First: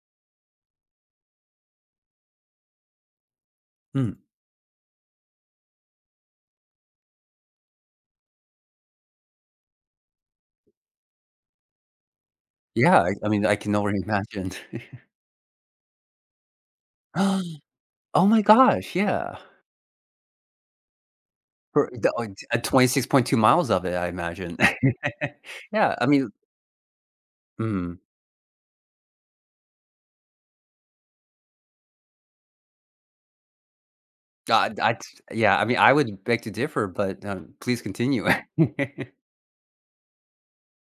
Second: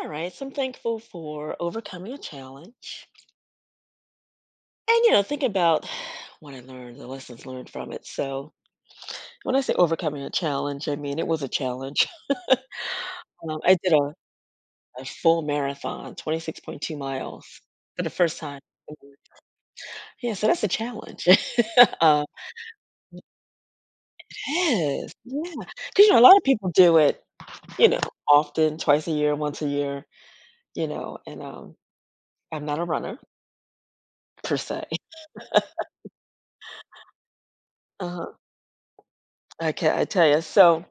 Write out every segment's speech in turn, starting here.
All right, so I'm thankful for overcoming a challenge. Mm. And, you know, think about what I learned, the lessons learned from it. So, when I say overcoming a challenge, I mean it was a challenge. Yeah, I mean, I can I did already a, imagine. a full marathon, 26.2 miles for the Oh first my time. gosh, yeah. Yeah, so that's a challenge. For the uh, 26.2 miles of it, I imagine. yes, yeah. Because, Yeah, I you know, a mean lot of people do it, you know, mm, often, twice a year, once a year, you know, and I'm not a runner per God, se. I mean, I would beg to differ, but, please continue. Uh-huh. Can I tell you? So,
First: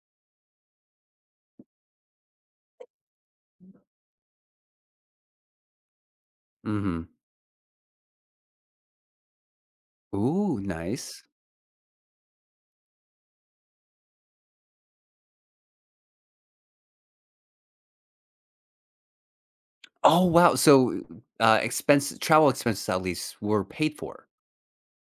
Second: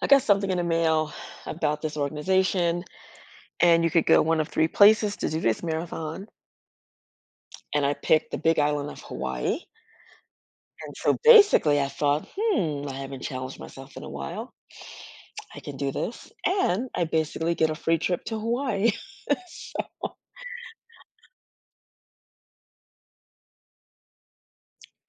I got something in the mail about this organization, and you could go one of three places to do this marathon. Mhm. And I picked the big island of Hawaii. Ooh, And nice. so basically, I thought, I haven't challenged myself in a while. I can do this. And I basically get a free trip to Hawaii. So- Oh, wow, so, expense travel expenses at least were paid for,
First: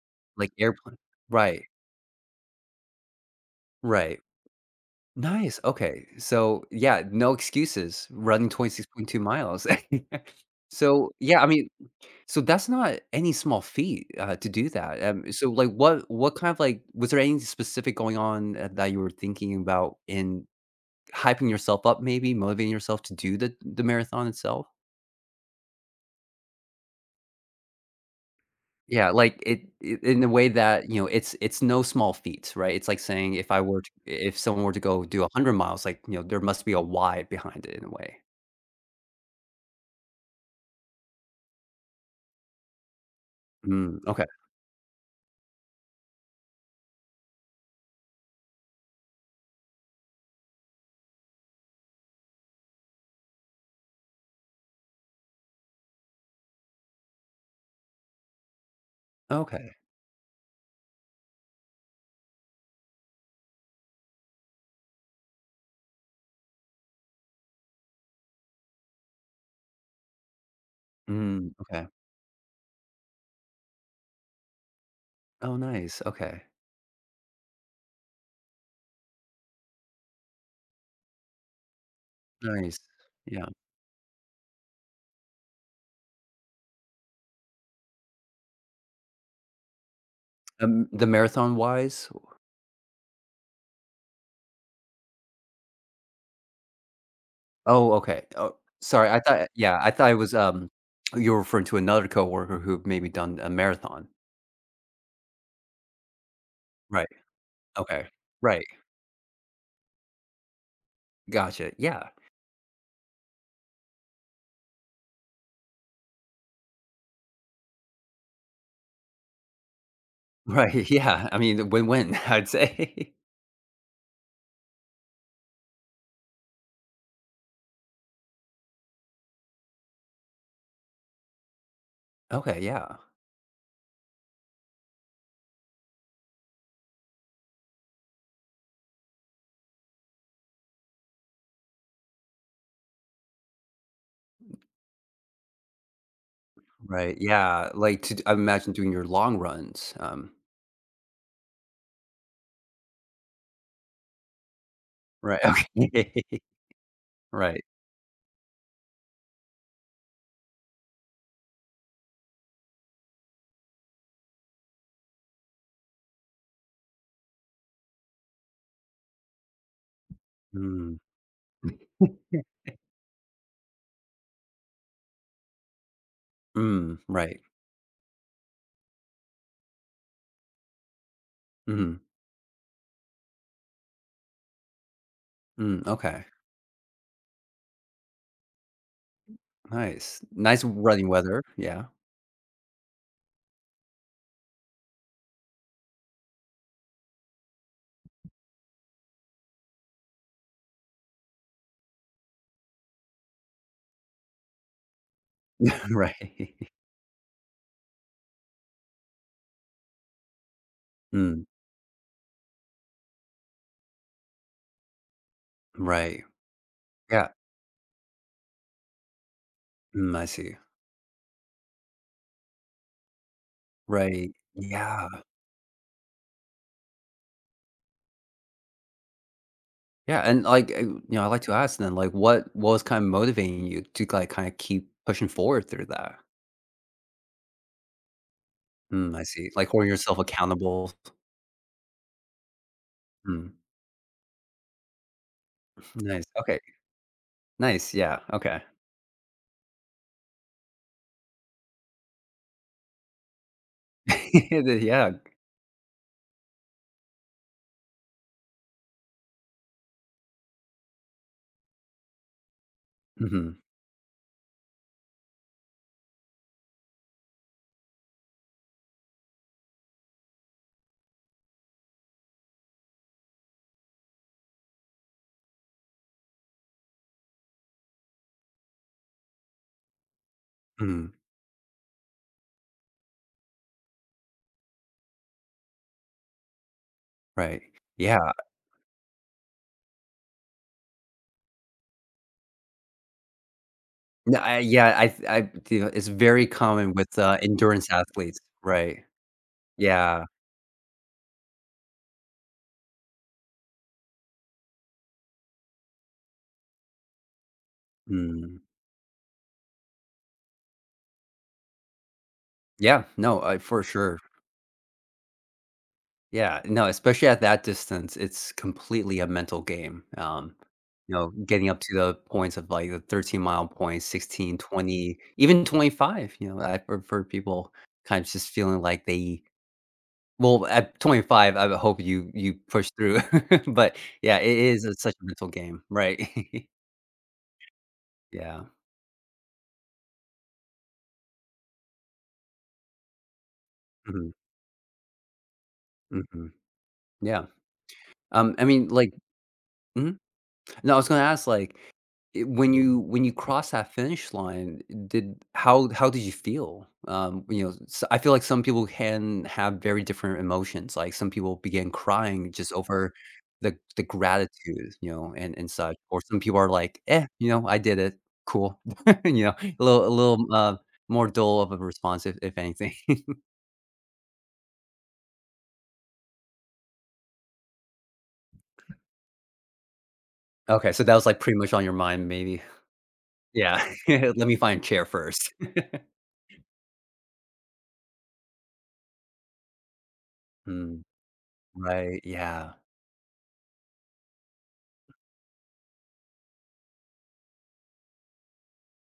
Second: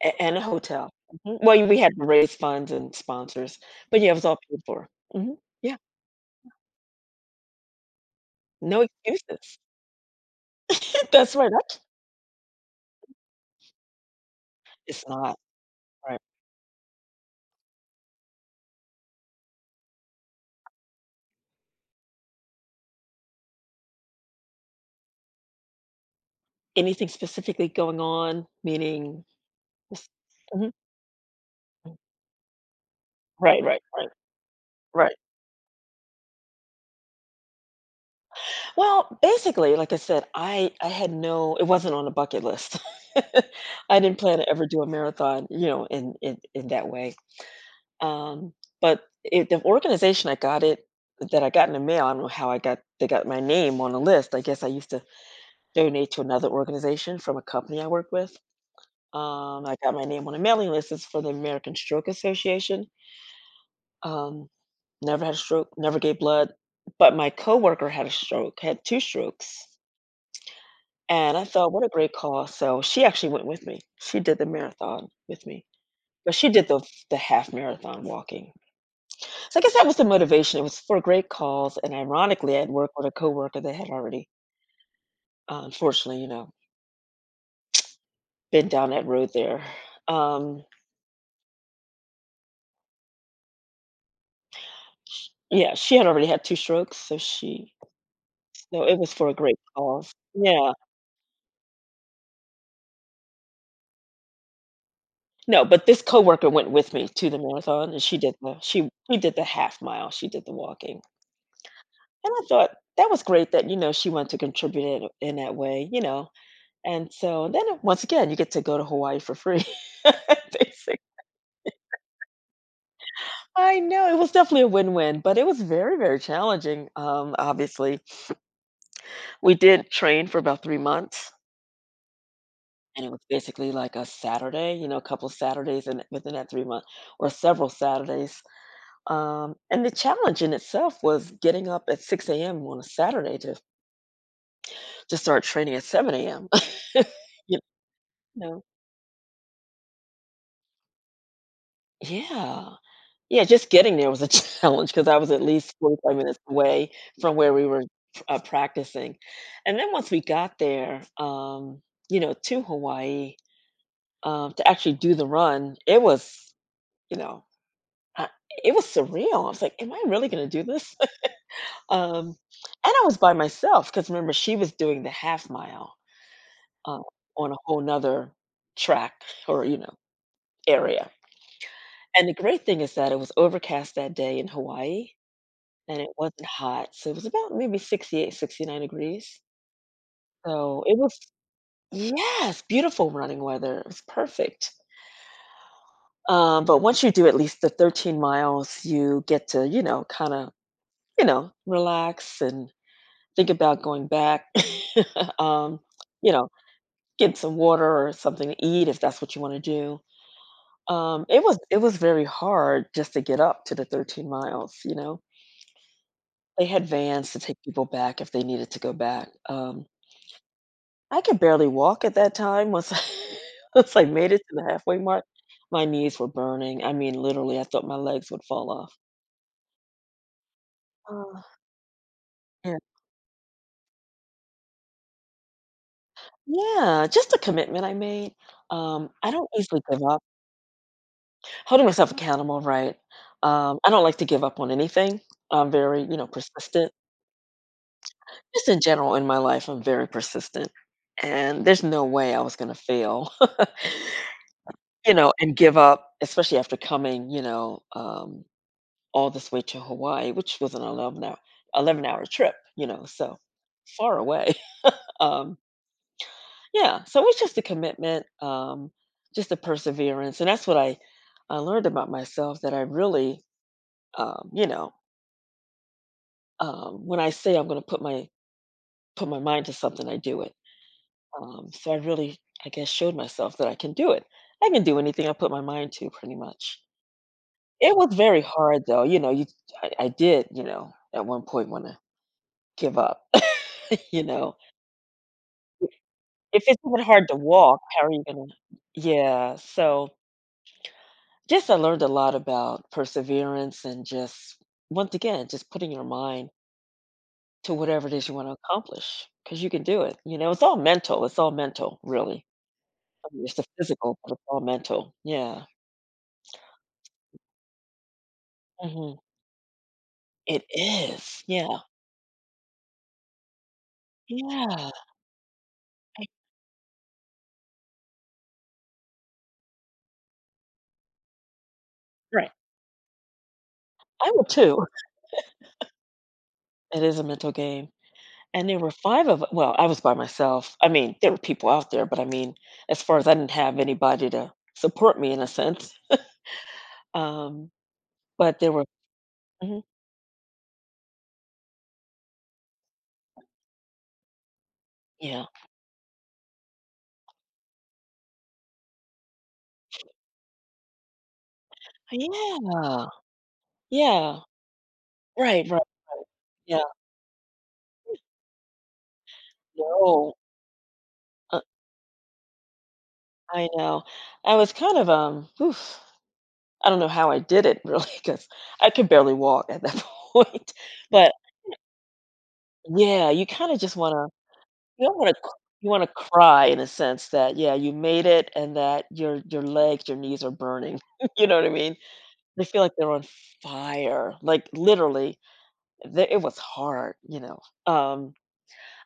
and a like hotel. airplane. Mhm. Right, Well, we had to raise funds and sponsors, but yeah, it right. was all paid for. Hmm, Nice, yeah, okay. So, yeah, no excuses running no 26.2 excuses. miles. So, That's yeah, I right. mean, so that's not any small feat, to do that, It's not so, like, what right. what kind of, was there anything specific going on, that you were thinking about in hyping yourself up maybe, motivating yourself to do the marathon itself? Anything specifically going on, Yeah, meaning? like, it in a way that, you know, it's no small feat, right? It's like saying if I Right, right, were to right, if someone were to go right. do 100 miles, like, you know, there must be a why behind it in a way. Well, basically, like I said, I had no, it wasn't on a bucket list. I Mm, didn't okay. plan to ever do a marathon, you know, in that way. Um, but the organization I got it that I got in the mail, I don't know how I got they got my name on the list. I guess I used to donate to another organization from a company I work with. I Okay. got my name on a mailing list. It's for the American Stroke Association. Um, Never had a stroke, never gave blood, but my coworker had a stroke, had two strokes. And I Mm, thought, "What okay. a great call." So she actually went with me. She did the marathon with Oh, me, nice, but okay. she did the half marathon walking. So I guess that was the motivation. It was for a great cause, and ironically, I had Nice. worked with a Yeah. coworker that had already, unfortunately, you know, been down that road there. Um, The marathon wise? yeah, she had already had 2 strokes, Oh, okay. Oh, so it sorry. was for a great I cause. thought it was, Yeah. you were referring to another coworker who maybe done a marathon. No, but this coworker went with me Right. to the marathon, and Okay. she did the Right. she she did the half mile, she did the walking. Gotcha. Yeah. And I thought that was great that, you know, she wanted to contribute in that way, you know. And so then once again, you get to go to Hawaii for free. Right. Basic. Yeah. I mean, win-win, I'd say. I know it was definitely a win-win, but it was very, very challenging. Obviously, we did train for about 3 months, Okay. Yeah. and it was basically like a Saturday, you know, a couple Saturdays, and within that 3 months, or several Saturdays. And the challenge in itself was getting up at 6 a.m. on a Saturday to start training at 7 a.m. Right. you Yeah. Like, to I know. imagine doing your long runs. Yeah. Yeah, just getting there was a challenge because I was at Right. least Okay. 45 minutes away from where Right. we were, practicing. And then once we got there, you know, to Hawaii, to actually do the run, it was, you know, I it was surreal. I was like, "Am I really gonna do this?" Mm. And I was by myself because remember she was doing the half mile, Mm. uh, Right. on a whole 'nother track or, you know, area. Mhm. And the great thing is that it was overcast that day in Hawaii Mm. and it Okay. wasn't hot, so it was about maybe 68, 69 degrees. Nice. Nice So it running was, weather. Yeah. yes, beautiful running weather, it was perfect. But once you do at least the 13 miles, you get to, you know, kinda, you know, relax and think about going back. Um, you know, Right. get some water or something to eat if that's what you wanna do. It Mm. was it was very hard just to get up to the 13 miles, you know? Right. They had Yeah. vans to take people back if they needed to go back. Mm, I see. I could barely walk at that time once I once I Right. made it to the halfway Yeah. mark. My knees were burning. I mean, literally, I thought my legs would fall off. Yeah, and, like, you know, I Ugh. like to ask then, like, what Yeah. was kinda motivating you to, like, kinda keep pushing forward through that? Yeah, just a commitment I made. Mm, I I don't see. Like, easily holding give yourself up. accountable. Holding myself accountable, right? Mm, I don't like to give up on anything. I'm very, you nice. know, Okay. persistent. Nice, yeah, okay. Just in general in my life, I'm very persistent, and there's no way I was gonna fail, Yeah. you know, and give up, especially after coming, you know, all this way to Hawaii, which was an 11 hour 11-hour trip, you know, so Mhm, far away. Um, yeah, so it's just a commitment, just a perseverance, and that's what I learned about myself, that I really, you know, when I say I'm going to put my mind to something, I do it. mhm, So I really, I guess, showed myself that I can do it. I can do anything I put my mind to, pretty much. right. It was Yeah. very hard, though. You know, I did, you know, at one point want to give up, you No, know, I yeah, I you know, it's very if it's common even with, hard to walk, endurance how are you athletes, gonna. right. Yeah, so Yeah. just I learned a lot about perseverance and just, once again, just putting your mind to whatever it is you wanna Mm. accomplish, accomplish because you can do it, you know? It's all mental, really. Yeah, I no, mean, it's I the for physical, sure. but it's all mental. Yeah. Yeah, no, especially at that distance, it's Mhm. completely a mental game, It you know, is. getting Yeah. up to the points of, like, the 13-mile points, 16, Yeah. 20, even I 25, you know, I've heard for people kind of just feeling like they well, at 25, I would hope Right. you push through, but, I yeah, would it is too. it's such a mental game, right? It is a mental game. Yeah. And there were 5 of well, I was by myself. I mean, there were people out there, but I mean, as far as I didn't have anybody Mhm, to support me in a sense. mhm, yeah, Um, but I there were. mean, like Mhm, mhm. No, I was gonna ask, like, it when you cross that finish line, did yeah. How did you feel? You know, s I feel like some people can have very different emotions, like, some people began crying just Yeah. over the Yeah. gratitude, you know, Right, and right. such, or some people are Yeah. like, "Eh, you know, I did it, cool." You know, a No. little, more Uh, dull of a response if anything. I know. I was kind of, oof, I don't know how I did it really, because I could barely walk at that point. Okay, so that was, But like, pretty much on your mind maybe. yeah, Yeah, "Let me find chair You don't wanna first." you wanna cry in a sense that, yeah, you made it, and that your legs, your knees are burning, Mm, you know what I mean? right, They yeah. feel like they're on fire, like, literally, the it was hard, you know? Um,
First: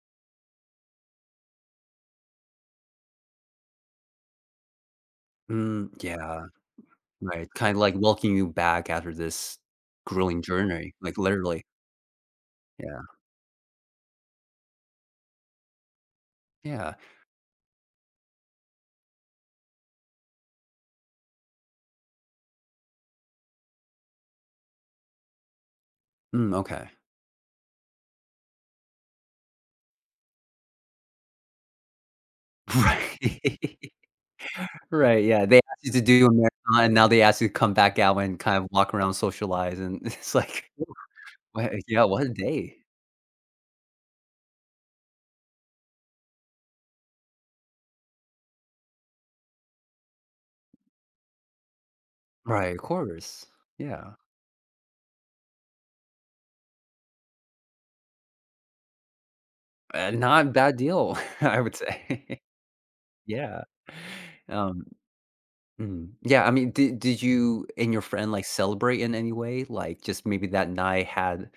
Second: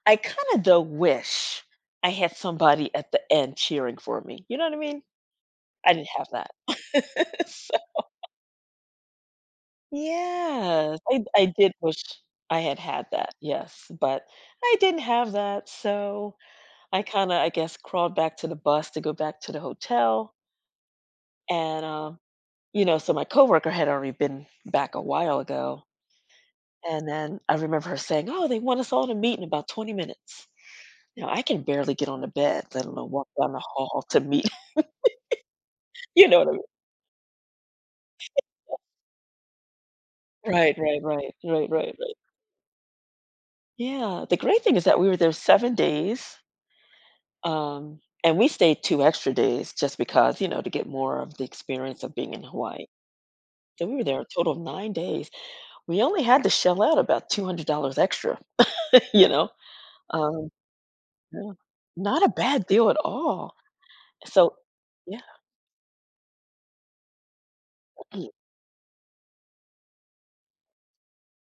I kinda, though, wish I had somebody at the end cheering for me, you know what I mean? Mm, I didn't have yeah. that. Right, kind So of like welcoming you back after this grueling journey, yes, like, I literally. did wish I had Yeah, had that, yes, but I didn't have that, so yeah. I kinda, I guess, crawled back to the bus to go back to the hotel, and, you know, so my coworker had already been back a while ago, Mm, okay. and then I remember her saying, "Oh, they want us all to meet in about 20 minutes." Now, I can barely get on the bed, let alone walk down the Right. hall to meet. Right, yeah, they asked you to do You a know what I mean? marathon, and now they ask you to come back out and kind of walk around, socialize, and it's like, Right, right, right, right, right, what yeah, right. what a day. Yeah, the great thing is that we were there 7 days, and we stayed 2 extra days just because, you know, to get more of the experience of being in Right, of Hawaii. course. So we were Yeah, there a total of 9 days. We only had to shell out about $200 extra, you know? Not a Um, bad deal, yeah. I would Not a say. bad deal at all. Yeah. So Um, yeah. mm, yeah, I mean, did you and your friend, like, celebrate in any way? Like, just maybe that night had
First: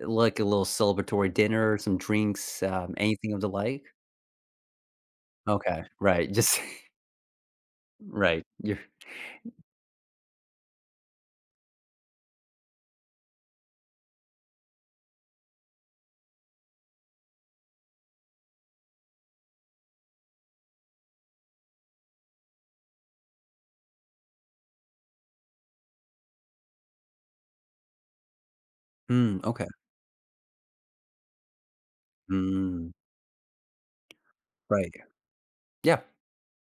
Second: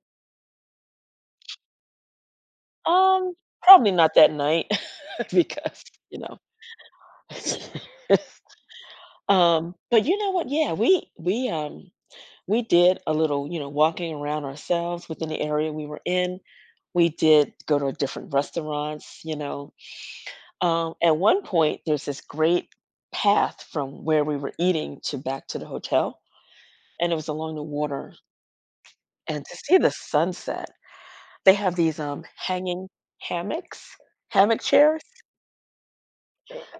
like a little celebratory dinner, some drinks, anything Um, of the like? Probably not that night, because, Okay, you right, know. just right, you're But you know what? Yeah, we did a little, you know, walking around ourselves within the area we were in. We did go to different restaurants, you know. At one point, there's this great path from where we were eating to back to the hotel, and it was along the water, mm, and to okay, see the sunset, they have these, hanging mm, hammocks, hammock right, chairs, yeah,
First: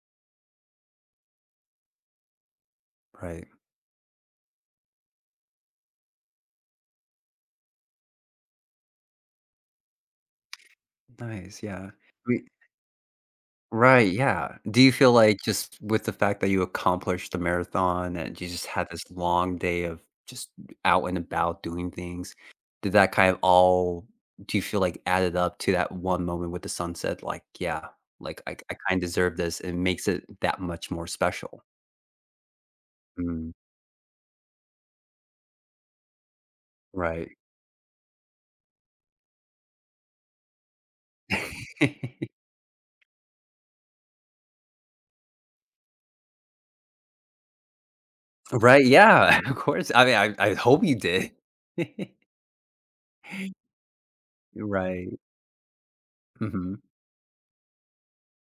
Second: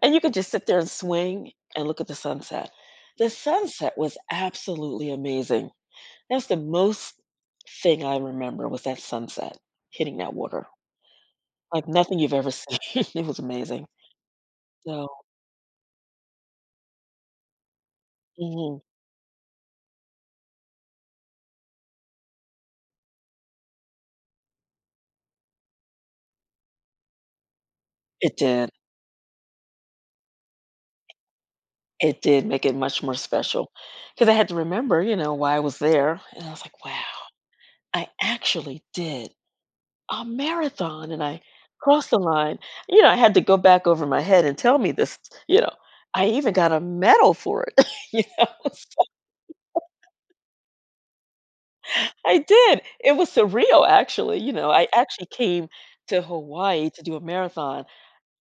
and you could just sit there and swing and look at the sunset. The right, sunset was absolutely amazing. That's the most thing I remember, was that sunset hitting that water, nice, like yeah, nothing you've we ever seen. It was amazing. right, yeah, do you So. feel like just with the fact that you accomplished the marathon and you just Mhm. had this long day of just out and about doing things, did that kind of all do you feel like added up to that one moment with the sunset, like, "Yeah, It like, did. I kinda deserve this," and it makes it that much more special? It did make it much more Mm, special, because I had to remember, you know, why I was there, and I was like, "Wow, right. I actually did a marathon, and I crossed the line. You know, I had to go back over my head and tell me this, you know. I even got a medal for it." You know. Right, yeah, of course, I mean, I hope you did. I did. It was surreal, actually, you know, I Right, actually came to mhm, Hawaii to do a marathon.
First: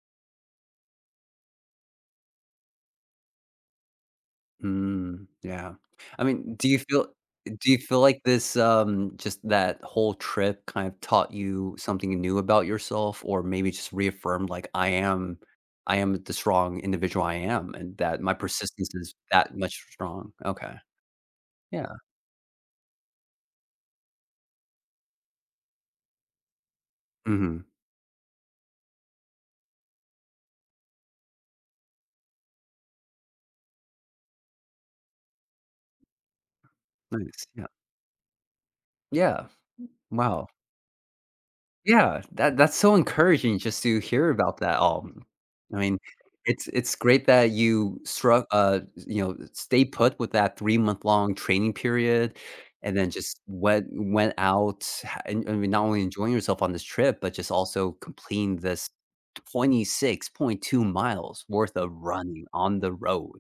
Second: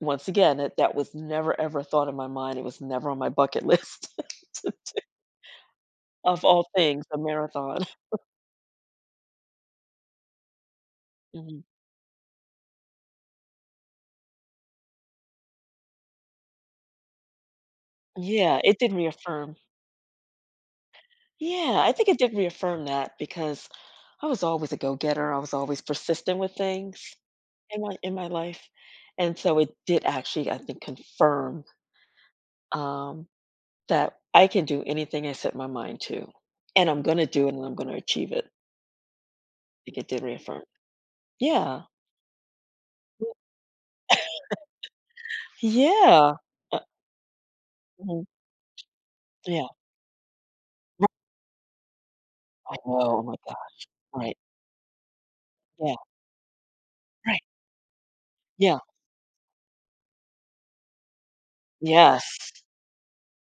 Once again, that was never, ever thought in my mind. It was never on my bucket list, to do, mm, yeah. I of mean, all things, a do you marathon. feel like this, just that whole trip kind of taught Mhm. you something new about yourself or maybe just reaffirmed, like, "I am the strong individual I am and that my Yeah, it did persistence is reaffirm. that much strong." Okay, Yeah, I yeah, think it did reaffirm that, because I was always a go-getter. I was always persistent with things mhm, in my life. And so it did actually, I think, confirm, um, that I can do anything I set my mind to, and I'm going to nice, do it, and yeah. I'm going to achieve it. I Yeah, think it did wow. reaffirm. Yeah, Yeah, that that's so encouraging just to hear about that all. I mean, yeah, uh, it's great that you mhm, struck you know, yeah. stay put with that Right. three-month-long training period I know. and then Oh my just God. Went Right. out ha and I mean, not Yeah. only enjoying yourself on this trip, but Right. just also completing Yeah. this 26.2 miles worth of Yes. running on the road,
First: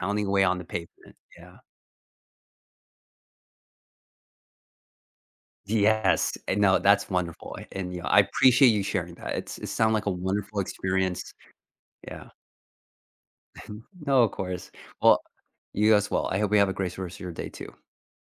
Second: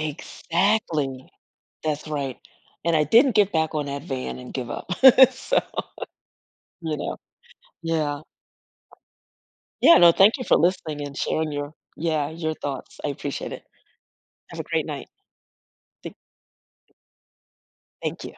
pounding away on the pavement, yeah. That's right. And I didn't get back on that van and give up. So, Yes, and no, you that's know, wonderful, and, you know, I yeah. appreciate you sharing that. It's it sound Yeah, like no, a thank you for wonderful listening and experience, sharing your yeah, yeah. your thoughts. I appreciate it. No, of Have a course. great night. Well, you as Thank well. I hope you have a great rest of your day too. thank you.